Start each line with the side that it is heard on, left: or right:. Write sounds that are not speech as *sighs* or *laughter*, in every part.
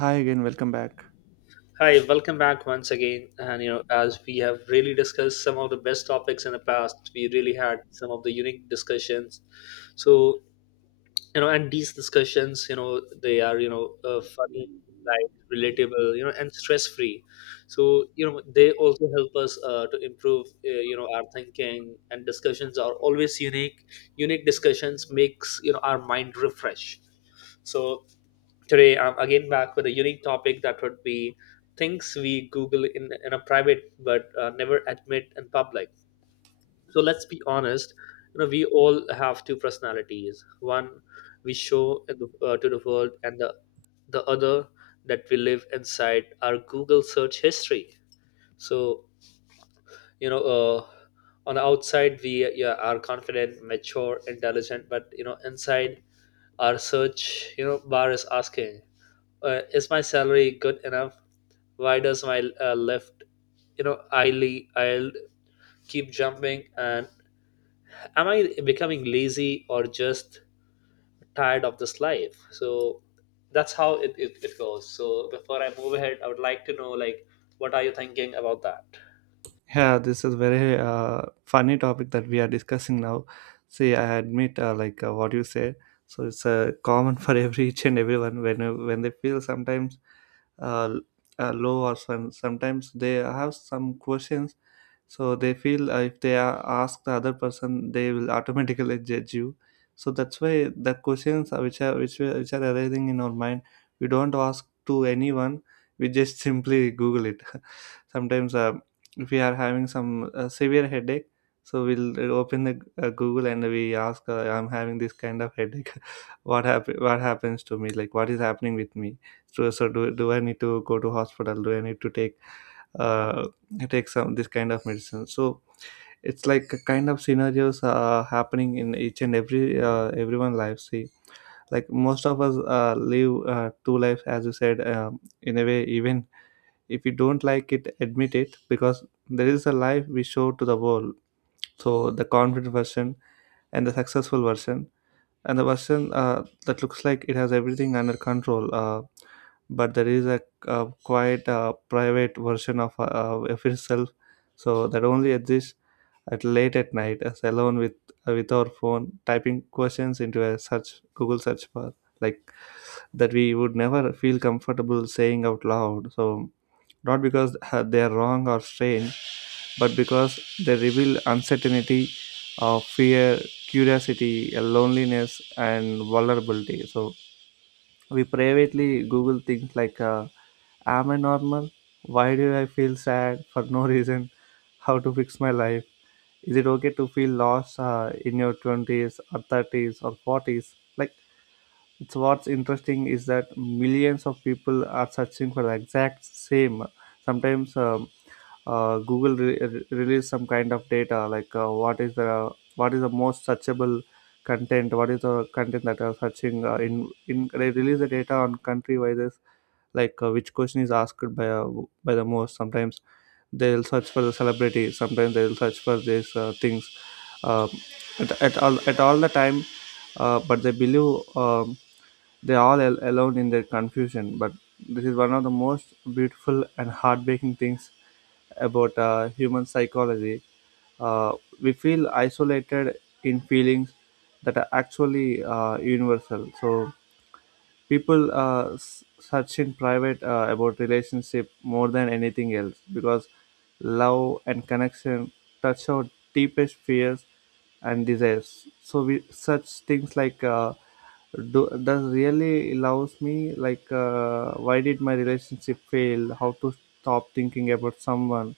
right: Hi again, welcome back.
left: Hi, welcome back once again. And as we have really discussed some of the best topics in the past, we really had some of the unique discussions. So and these discussions, they are funny, light, relatable, and stress free. So, they also help us to improve, our thinking. And discussions are always unique. Unique discussions makes our mind refresh. So today, I'm again back with a unique topic that would be things we Google in a private but never admit in public. So let's be honest, we all have two personalities. One we show in to the world, and the other that we live inside our Google search history. So you know uh, on the outside we, yeah, are confident, mature, intelligent, but inside our search bar is asking, is my salary good enough? Why does my left, you know i'll I'll keep jumping, and am I becoming lazy or just tired of this life? So that's how it goes. So before I move ahead, I would like to know, like, what are you thinking about that?
right: Yeah, this is very funny topic that we are discussing now. See, I admit, what you say, so it's common for *laughs* every each and everyone when they feel sometimes uh, l- low or sometimes they have some questions, so they feel, if they ask the other person they will automatically judge you. So that's why the questions which are arising in our mind, we don't ask to anyone. We just *laughs* simply google it. *laughs* Sometimes, if we are having some severe headache, so we'll open the google and we ask, I'm having this kind of headache. *laughs* What happens to me, like what is happening with me? So do I need to go to hospital, do I need to take uh, take some this kind of medicine? So it's like a kind of scenarios happening in each and every everyone life. See, like most of us live two lives as you said, in a way. Even if you don't like it, admit it, because there is a life we show to the world, so the confident version and the successful version and the version that looks like it has everything under control, but there is a, quite private version of itself. So that only exists at late at night as alone with, with our phone, typing questions into a search google search bar, like that we would never feel comfortable saying out loud. So not because they are wrong or strange, but because they reveal uncertainty, fear, curiosity, loneliness, and vulnerability. So we privately Google things like, am I normal? Why do I feel sad for no *laughs* reason? How to fix my life? Is it okay to feel lost in your 20s or 30s or 40s? Like, it's what's interesting is that millions of people are searching for the exact same, sometimes google release some kind of data, like what is the most searchable content, what is the content that are searching in they release the data on country wise, like which question is asked by the most. Sometimes they'll search for the celebrity, sometimes they'll search for these things, uh, at all the time. But they believe, they all alone in their confusion, but this is one of the most beautiful and heartbreaking things about human psychology. uh, we feel isolated in feelings that are actually universal. So people search in private about relationship more than anything else, because love and connection touch our deepest fears and desires. So we such things like, does really loves me, like, why did my relationship fail, how to stop thinking about someone,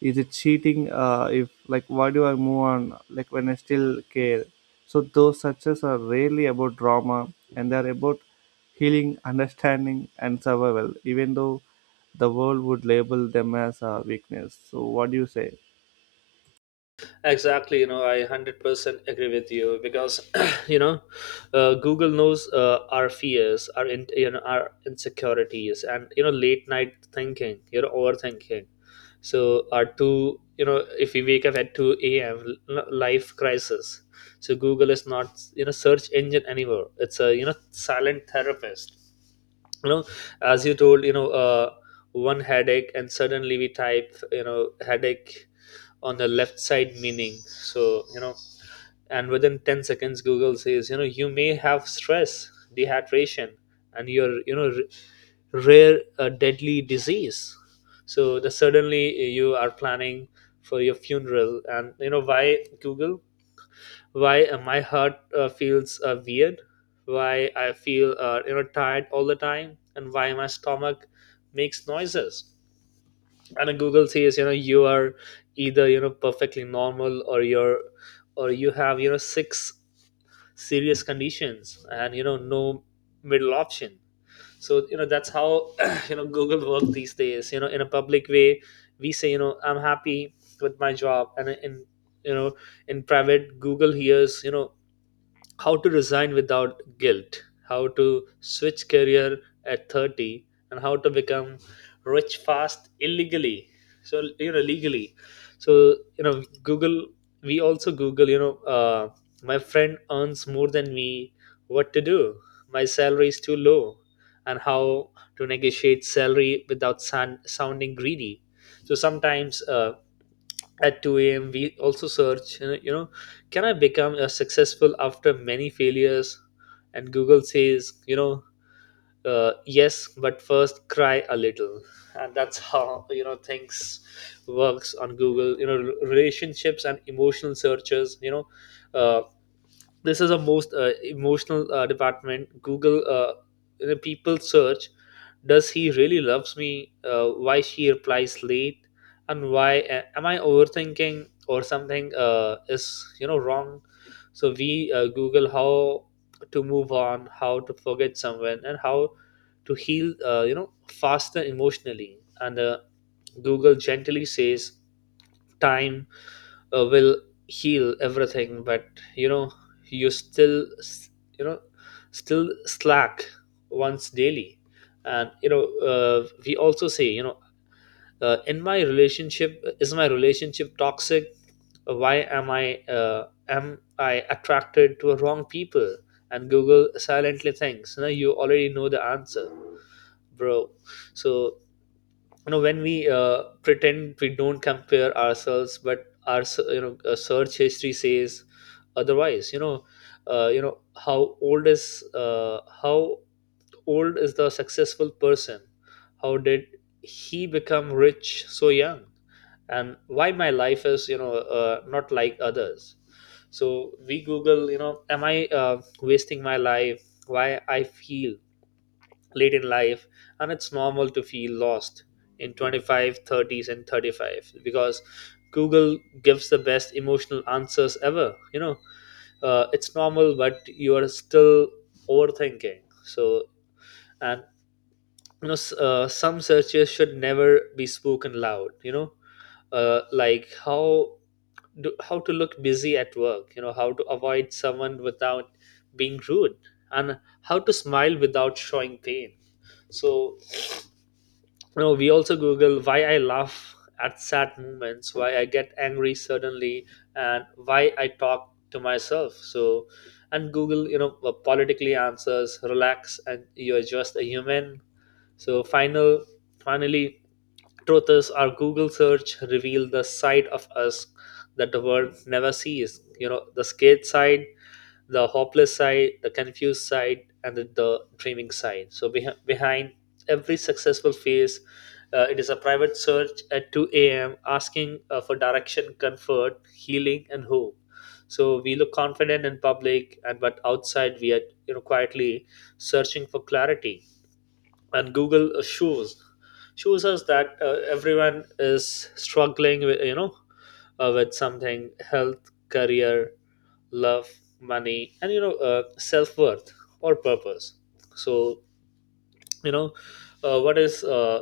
right: is it cheating if like why do I move on like when I still care. So those success are rarely about drama, and they're about healing, understanding, and survival, even though the world would label them as a weakness. So what do you say?
left: Exactly. I 100% agree with you because, *clears throat* you know, Google knows our fears, our insecurities, and late night thinking, overthinking. So, if we wake up at 2 a.m., life crisis. So, Google is not, search engine anymore. It's a, silent therapist. You know, as you told, one headache, and suddenly we type, headache on the left side meaning. So and within 10 seconds Google says, you may have stress, dehydration, and your, rare deadly disease. So the suddenly you are planning for your funeral. And why, Google? Why my heart feels weird? Why I feel tired all the time, and why my stomach makes noises? And Google says, you are either perfectly normal, or you have six serious conditions, and no middle option. So that's how, *clears throat* Google works these days. In a public way we say, I'm happy with my job. And you know in private Google hears, how to resign without guilt, how to switch career at 30, and how to become rich fast illegally. So, legally. So, Google, we also Google, my friend earns more than me, what to do? My salary is too low, and how to negotiate salary without sounding greedy. So sometimes, at 2 a.m. we also search, can I become a successful after many failures? And Google says, yes but first cry a little. And that's how, things works on Google. Relationships and emotional searches, uh, this is a most emotional department, Google. People search, does he really loves me? Why she replies late? And why am I overthinking, or something is, wrong? So we Google how to move on, how to forget someone, and how to heal faster emotionally. And Google gently says, time will heal everything, but you know you still you know still slack once daily. And we also say, in my relationship is my relationship toxic? Why am I attracted to wrong people? And Google silently thinks, you already know the answer, bro. So when we pretend we don't compare ourselves, but our search history says otherwise. How old is the successful person? How did he become rich so young? And why my life is, not like others? So we Google, am I wasting my life? Why I feel late in life? And it's normal to feel lost in 25, thirties, and 35, because Google gives the best emotional answers ever. It's normal but you are still overthinking. So, and some searches should never be spoken loud. Like how to look busy at work, how to avoid someone without being rude, and how to smile without showing pain. So, we also Google why I laugh at sad moments, why I get angry suddenly, and why I talk to myself. So, and Google, politically answers, relax, and you're just a human. So, finally, truth is our Google search reveal the side of us that the world never sees. The scared side, the hopeless side, the confused side, and the dreaming side. So behind every successful phase, it is a private search at 2 a.m. asking for direction, comfort, healing, and hope. So we look confident in public, and but outside we are, quietly searching for clarity, and Google, shows us that everyone is struggling with, something: health, career, love, money, and self-worth, or purpose. So you know what is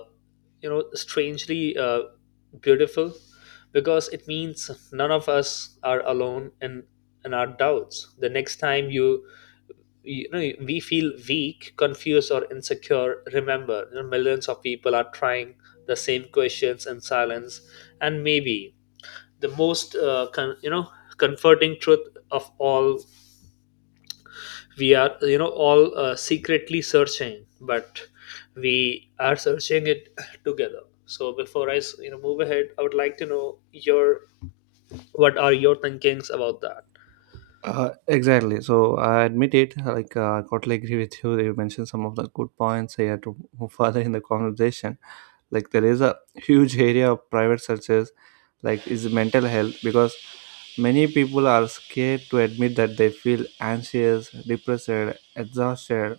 left: strangely beautiful, because it means none of us are alone in our doubts. The next time we feel weak, confused, or insecure, remember, millions of people are trying the same questions in silence. And maybe the most comforting truth of all, we are, all secretly searching, but we are searching it *clears throat* together. So before I move ahead, I would like to know your what are your thinkings about that?
right: Exactly. So I admit it. Like I totally agree with you. You mentioned some of the good points here to move *laughs* further in the conversation. Like there is a huge area of private searches, like is mental health, because many people are scared to admit that they feel anxious, depressed, exhausted,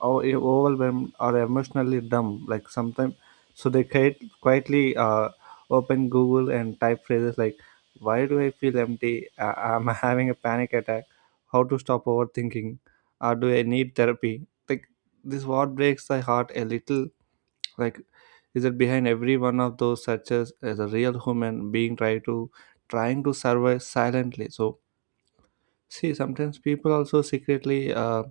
right: or overwhelmed or emotionally dumb. Like sometimes, so quietly open Google and type phrases like, "Why do I feel empty? Am I *laughs* having a panic attack? How to stop overthinking? Or do I need therapy?" Like this, what breaks my heart a little. Like, is that behind every one of those searches is a real human being trying to survive silently. So see, sometimes people also secretly,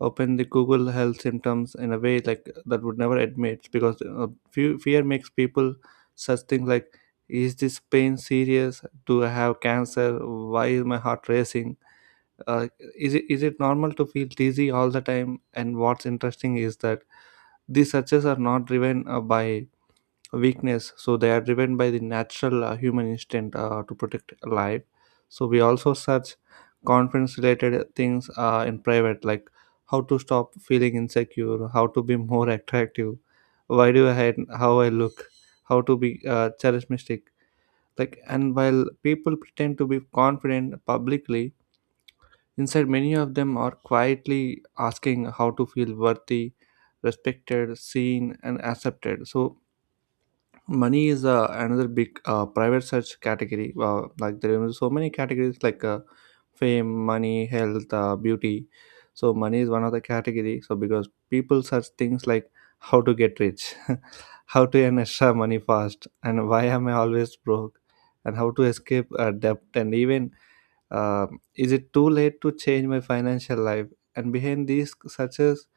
right: open the google health symptoms in a way like that would never admit, because fear makes people such things like, is this pain serious, do I have cancer, why is my heart racing, uh, is it normal to feel dizzy all the time? And what's interesting is that these searches are not driven by weakness, so they are driven by the natural human instinct to protect life. So we also search confidence related things in private, like how to stop feeling insecure, how to be more *laughs* attractive, why do I hate how I look, how to be charismatic. Like, and while people pretend to be confident publicly, inside many of them are quietly asking how to feel worthy, respected, seen, and accepted. So money is another big private search category, like there are so many categories like, fame, money, health, beauty. So money is one of the category. So because people search things like how to get rich, *laughs* how to earn extra money fast, and why am I always broke, and how to escape debt, and even, uh, is it too late to change my financial life? And behind these searches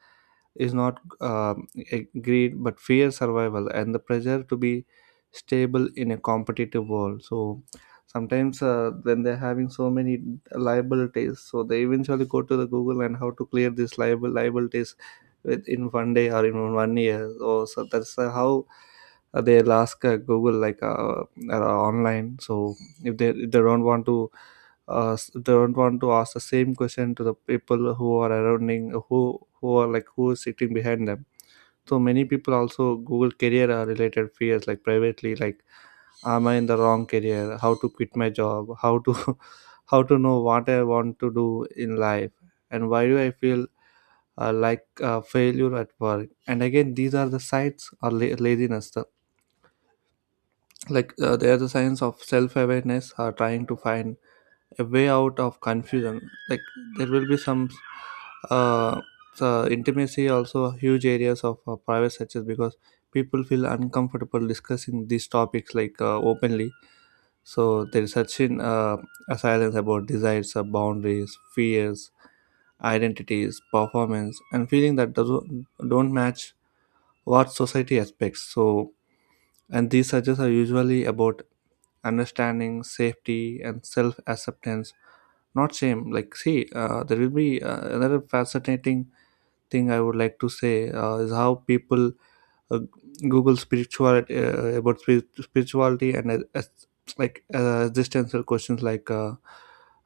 right: is not a greed, but fear, survival, and the pressure to be stable in a competitive world. So sometimes when they're having so many liabilities, so they eventually go to the google and how to clear this liable liabilities within one day or in one year. So that's how they'll ask google like, online. So if they don't want to don't want to ask the same question to the people who are surrounding, who are like who is sitting behind them. So many people also google career related fears like privately, like am I in the wrong career, how to quit my job, how to *laughs* how to know what I want to do in life, and why do I feel like failure at work. And again, these are the sites or laziness, like, they are the signs of self-awareness trying to find a way out of confusion. Like there will be some, uh, so intimacy also huge areas of private searches, because people feel uncomfortable discussing these topics like openly. So there is such in a silence about desires, boundaries, fears, identities, performance, and feeling that doesn't don't match what society expects. So and these searches are usually about understanding, safety, and self acceptance, not shame. Like see, there will be another fascinating thing I would like to say is how people uh, google spirituality, spirituality and like existential questions like, uh,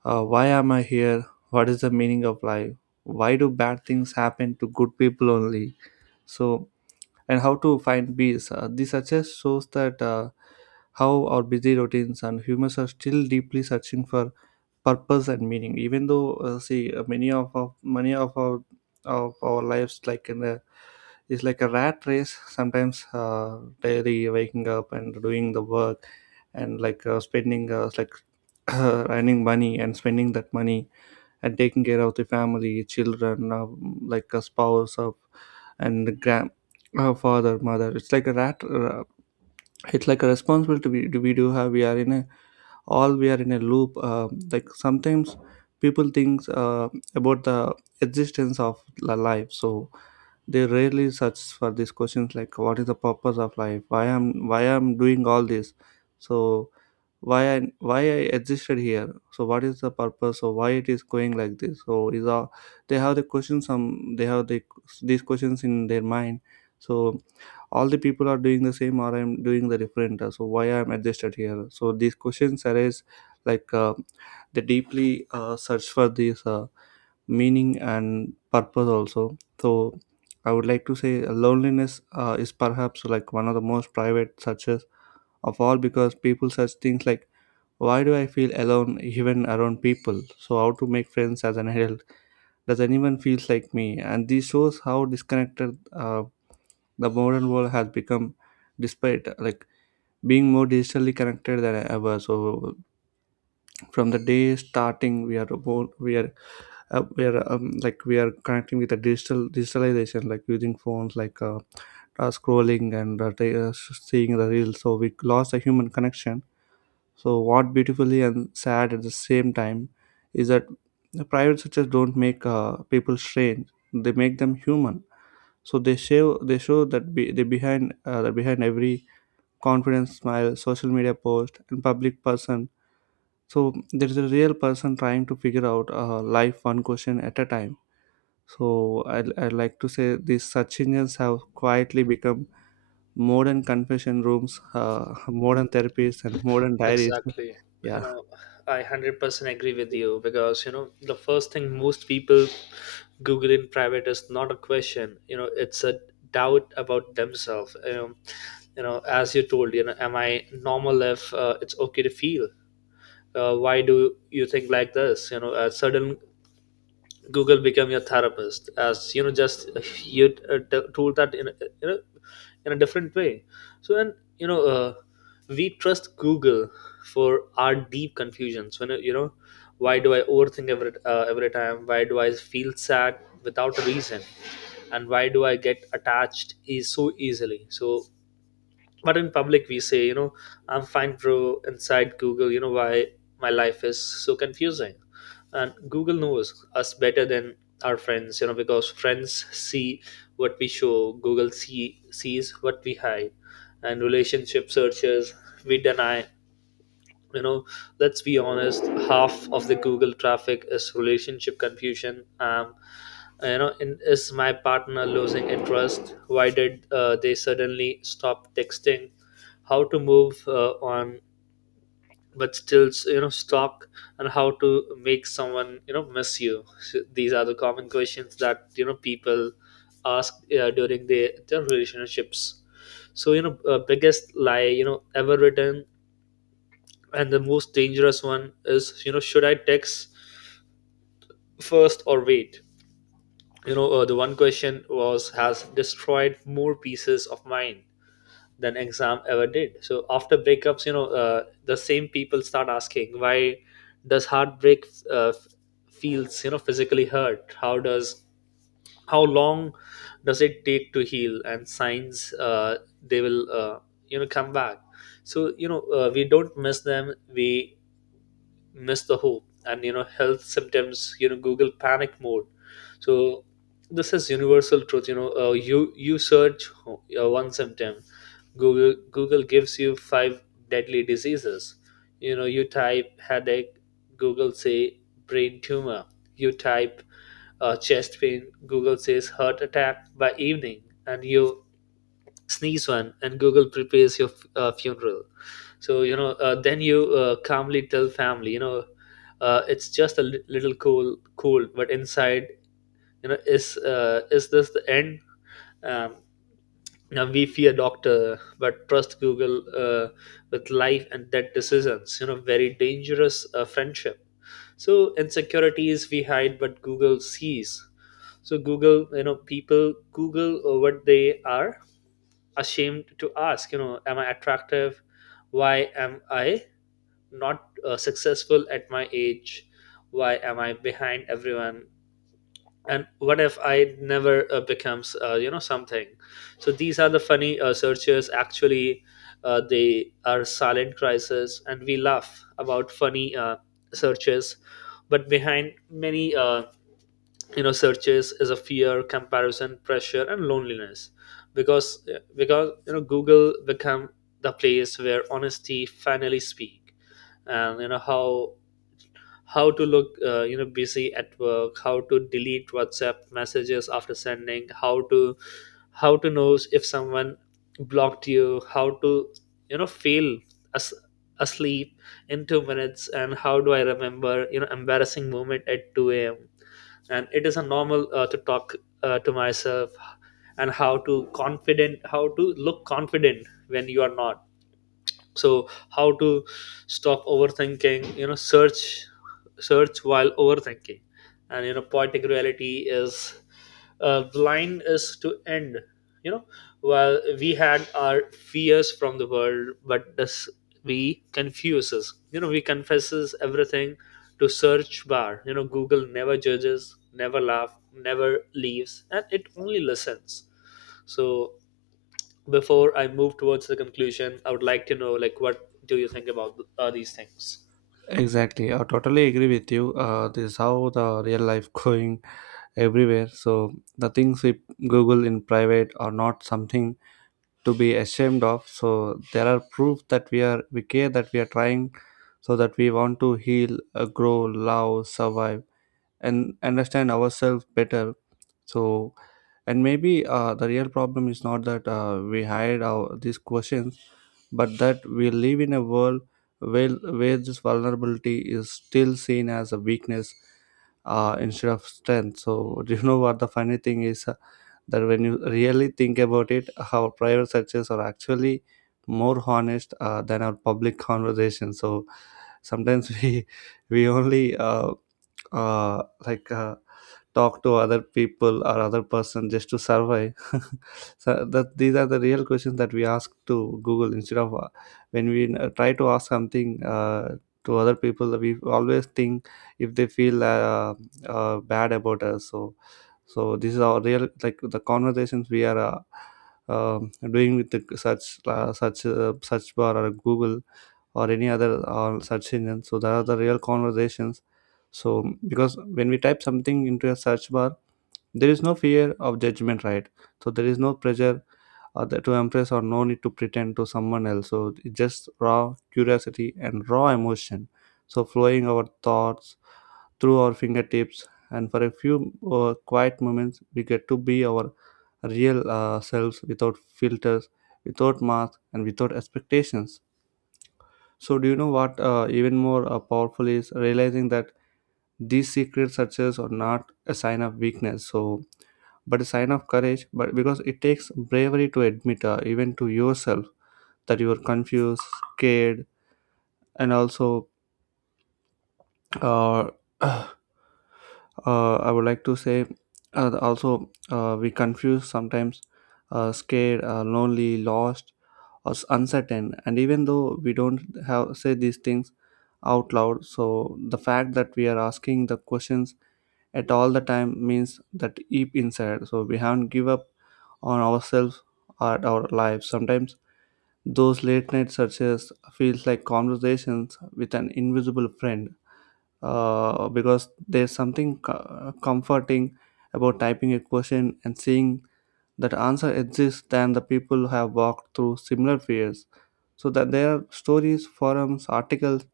right: uh, why am I here, what is the meaning of life, why do bad things happen to good people only. So and how to find peace. This success shows that how our busy routines and humans are still deeply searching for purpose and meaning, even though see, many of our lives like in the is like a rat race. Sometimes daily waking up and doing the work and like, spending like *coughs* *clears throat* earning money and spending that money, and taking care of the family, children, like a spouse of, and grand, father, mother. It's like a rat, it's like a responsibility we do have. We are in a loop, like sometimes people think about the existence of the life. So they rarely search for these questions, like what is the purpose of life? Why I'm doing all this? So why I existed here? So what is the purpose? So why it is going like this? So is all they have the questions, some they have the these questions in their mind. So all the people are doing the same, or I'm doing the different. So why I'm adjusted here? So these questions arise like uh, they deeply search for these meaning and purpose also. So I would like to say loneliness is perhaps like one of the most private searches of all, because people search things like, why do I feel alone even around people? So how to make friends as an adult? Does anyone feels like me? And this shows how disconnected the modern world has become despite like being more digitally connected than ever. So from the day starting we are like we are connecting with the digitalization like using phones, like scrolling and seeing the reels, so we lost a human connection. So what beautifully and sad at the same time is that the private sectors don't make people strange, they make them human. So they show that they behind that behind every confidence smile, social media post, and public person, so there is a real person trying to figure out life one question at a time. So I'd like to say these search engines have quietly become modern confession rooms, *laughs* modern therapies, and modern diaries.
left: Exactly. You
right: Yeah,
left: know, I 100% agree with you because, the first thing most people Google in private is not a question. It's a doubt about themselves. As you told, am I normal if it's okay to feel? Why do you think like this? A sudden Google become your therapist, as just *laughs* you tool that in you know in a different way. So and we trust Google for our deep confusions. When why do I overthink every time? Why do I feel sad without a reason? And why do I get attached is so easily? So but in public we say, I'm fine, bro. Inside Google, why my life is so confusing. And Google knows us better than our friends, because friends see what we show. Google sees what we hide. And relationship searches we deny. you know let's be honest, half of the Google traffic is relationship confusion. Is my partner losing interest? Why did they suddenly stop texting? How to move on but still, stuck? And how to make someone, miss you? So these are the common questions that, people ask during their relationships. So biggest lie, ever written, and the most dangerous one is, should I text first or wait? The one question was has destroyed more pieces of mine than exam ever did. So after breakups, the same people start asking, why does heartbreak uh, f- feels, physically hurt? How long does it take to heal? And signs they will, come back? So, we don't miss them, we miss the hope. And, health symptoms, Google panic mode. So this is universal truth. You search one symptom, Google gives you five deadly diseases. You type headache, Google say brain tumor. You type chest pain, Google says heart attack by evening. And you sneeze one, and Google prepares your funeral. So then you calmly tell family, it's just a little cold but inside, is this the end? um, now we fear doctor but trust Google uh, with life and death decisions, very dangerous friendship. So insecurities we hide but Google sees. So Google, people Google what they are ashamed to ask. Am I attractive? Why am I not successful at my age. Why am I behind everyone? And what if I never becomes something? So these are the funny searches. Actually, they are silent crisis and we laugh about funny searches. But behind many searches is a fear, comparison, pressure and loneliness. Because yeah, because google become the place where honesty finally speak. And you know how to look busy at work, how to delete whatsapp messages after sending, how to know if someone blocked you, how to feel as asleep in 2 minutes, and how do I remember embarrassing moment at 2 a.m. And it is a normal to talk to myself. And how to confident, how to look confident when you are not. So how to stop overthinking, search while overthinking. And you know, poetic reality is the line is to end. You know, while we had our fears from the world, but this, we confuses, we confesses everything to search bar. You know, google never judges, never laugh, never leaves, and it only listens. So before I move towards the conclusion, I would like to know, like, what do you think about these things?
right: exactly. I totally agree with you. This is how the real life *laughs* going everywhere. So the things we Google in private are not something to be ashamed of. So there are proof that we are, we care, that we are trying, so that we want to heal, grow, love, survive, and understand ourselves better. So and maybe the real problem is not that we hide our, these questions, but that we live in a world where this vulnerability is still seen as a weakness instead of strength. So *laughs* do you know what the funny thing is? That when you really think about it, our private searches are actually more honest than our public conversations. So sometimes *laughs* we only uh, like uh, talk to other people or other person just to survive. *laughs* So that these are the real questions that we ask to Google instead of when we try to ask something. To other people, we always think if they feel bad about us. So so this is our real, like, the conversations we are doing with the search bar or Google or any other search engine. So there are the real conversations. So because when we type something into a search bar, there is no fear of judgment, right? So there is no pressure to impress or no need to pretend to someone else. So it's just raw curiosity and raw emotion, so flowing our thoughts through our fingertips, and for a few quiet moments, we get to be our real selves without filters, without masks, and without expectations. So, do you know what even more powerful is? Realizing that these secret searches are not a sign of weakness, so but a sign of courage. But because it takes bravery to admit, even to yourself, that you are confused, scared, and also uh, *sighs* *clears throat* uh, I would like to say also we confuse sometimes, scared, lonely, lost, or uncertain. And even though we don't have say these things out loud, so the fact that we are asking the questions at all the time means that deep inside. So we haven't give up on ourselves or our lives. Sometimes those late night searches feels like conversations with an invisible friend, because there's something comforting about typing a question and seeing that answer exists than the people who have walked through similar fears, so that there are stories, forums, articles,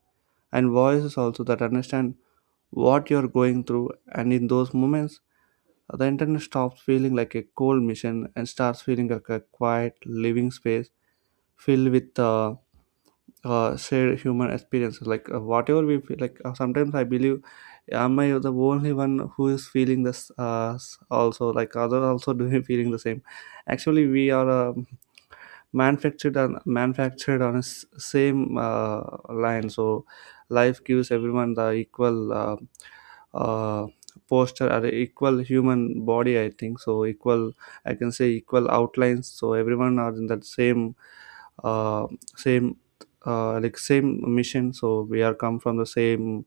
right: and voices also that understand what you're going through. And in those moments, the internet stops feeling like a cold mission and starts feeling like a quiet living space filled with shared human experiences. Like whatever we feel, like sometimes I believe, am I the only one who is feeling this also like other also *laughs* doing feeling the same? Actually we are manufactured on a same line. So life gives everyone the equal uh, posture or equal human body, I think, so equal, I can say equal outlines. So everyone are in that uh, same like same mission. So we are come from the same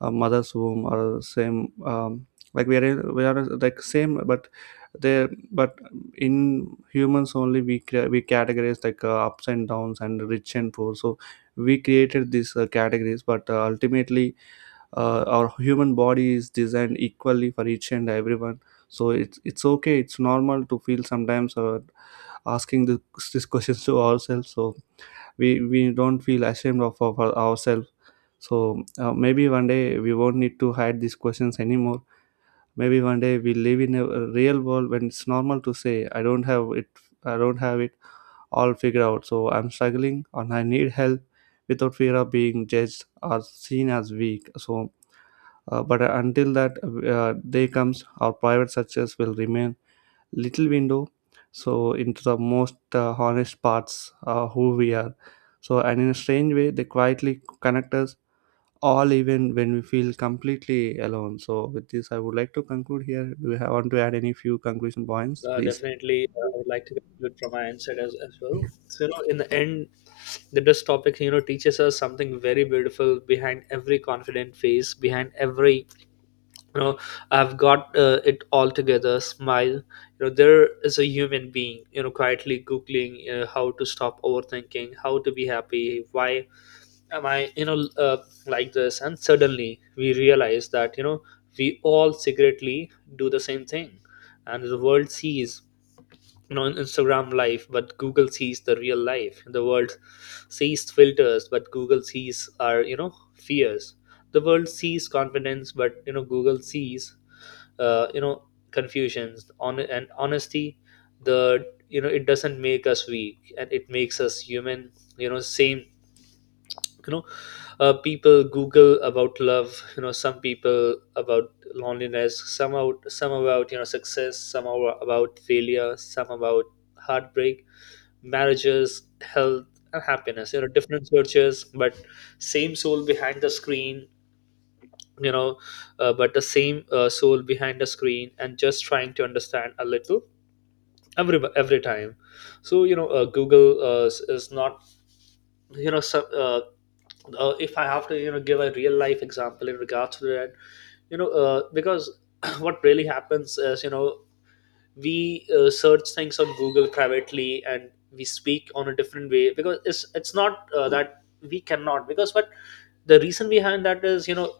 right: mother's womb or same like we are like same, but they but in humans only we we categorize like ups and downs and rich and poor. So we created these categories, but ultimately our human body is designed equally for each and everyone. So it's okay, it's normal to feel sometimes asking this, these *laughs* questions to ourselves. So we don't feel ashamed of ourselves. So maybe one day we won't need to hide these questions anymore. Maybe one day we live in a real world when it's normal to say, I don't have it, I don't have it all figured out. So I'm struggling and I need help, without fear of being judged or seen as weak. So, but until that day comes, our private success will remain little window. So into the most honest parts who we are. So and in a strange way, they quietly connect us all even when we feel completely alone. So with this I would like to conclude here. Do you have, want to add any few conclusion points please?
left: Definitely, I would like to conclude from my end side as well. So, you know, in the end, the this topic, you know, teaches us something very beautiful. Behind every confident face, behind every, you know, I've got it all together smile. You know, there is a human being, you know, quietly googling, you know, how to stop overthinking, how to be happy, why am I, like this? And suddenly we realize that, you know, we all secretly do the same thing. And the world sees, you know, Instagram life, but Google sees the real life. The world sees filters, but Google sees our, you know, fears. The world sees confidence, but you know, Google sees, uh, you know, confusions. On and honesty, the you know, it doesn't make us weak, and it makes us human. You know, same. You know, people google about love. You know, some people about loneliness. Some about, you know, success. Some about failure. Some about heartbreak, marriages, health, and happiness. You know, different churches, but same soul behind the screen. You know, but the same soul behind the screen, and just trying to understand a little every time. So you know, Google is not, you know. If I have to, you know, give a real life example in regards to that, you know, because *clears throat* what really happens is, you know, we search things on google privately, and we speak on a different way because it's not that we cannot, because but the reason behind that is, you know,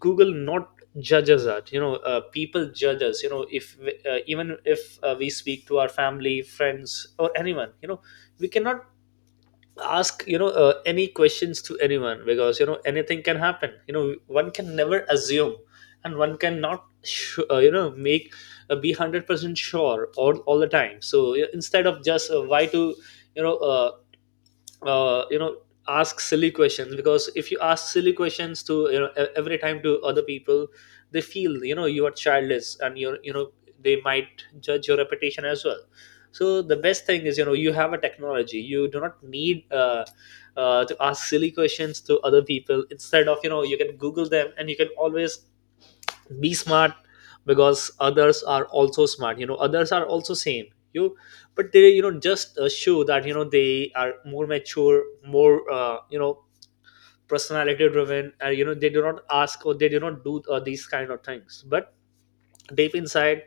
left: google not judges us. You know, people judge us, you know, if we- even if we speak to our family, friends or anyone. You know, we cannot ask, you know, any questions to anyone, because you know, anything can happen. You know, one can never assume, and one cannot you know, make be 100% sure all the time. So yeah, instead of just why to you know uh, uh, you know ask silly questions. Because if you ask silly questions to, you know, every time to other people, they feel, you know, you are childish, and you know, they might judge your reputation as well. So the best thing is, you know, you have a technology, you do not need to ask silly questions to other people. Instead of, you know, you can google them, and you can always be smart. Because others are also smart, you know, others are also same. You, but they, you know, just show that, you know, they are more mature, more personality driven, and you know, they do not ask or they do not do these kind of things. But deep inside,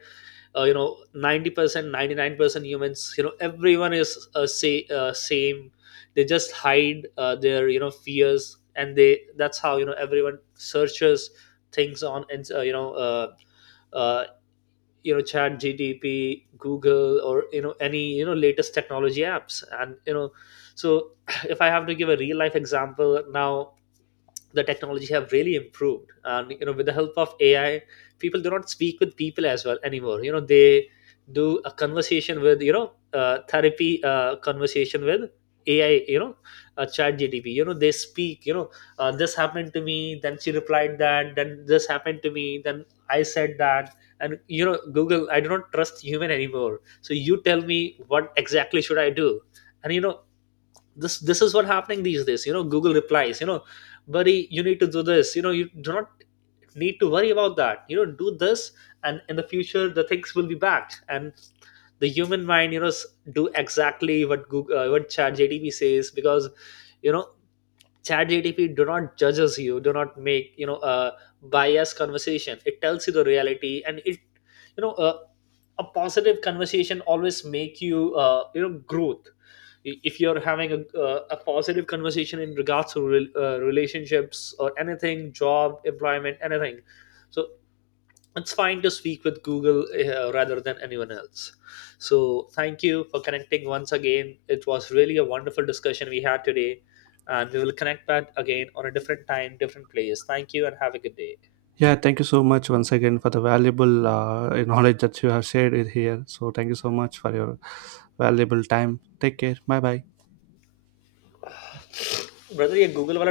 left: you know, 90% 99% humans, you know, everyone is say same. They just hide their, you know, fears, and they, that's how, you know, everyone searches things on. And uh, you know, chat gdp, google, or you know, any, you know, latest technology apps, and you know. So *clears throat* if I have to give a real life example now, the technology have really improved. And you know, with the help of AI, people do not speak with people as well anymore. You know, they do a conversation with, you know, therapy conversation with AI. You know, chat GTP. You know, they speak, you know, this happened to me, then she replied that, then this happened to me, then I said that. And you know, google, I do not trust human anymore, so you tell me what exactly should I do. And you know, this is what happening these days. You know, google replies, you know, buddy, you need to do this. You know, you do not need to worry about that. You know, do this. And in the future, the things will be backed, and the human mind, you know, do exactly what google what chat JDB says. Because you know, chat GTP do not judges you, do not make, you know, a biased conversation. It tells you the reality, and it, you know, a positive conversation always make you you know, growth. If you're having a positive conversation in regards to relationships or anything, job, employment, anything. So it's fine to speak with Google rather than anyone else. So, thank you for connecting once again. It was really a wonderful discussion we had today, and we will connect back again on a different time, different place. Thank you, and have a good day,
right: Yeah, thank you so much once again for the valuable knowledge that you have shared with here. So thank you so much for your valuable time. Take care, bye bye.
left: brother. ये Google वाला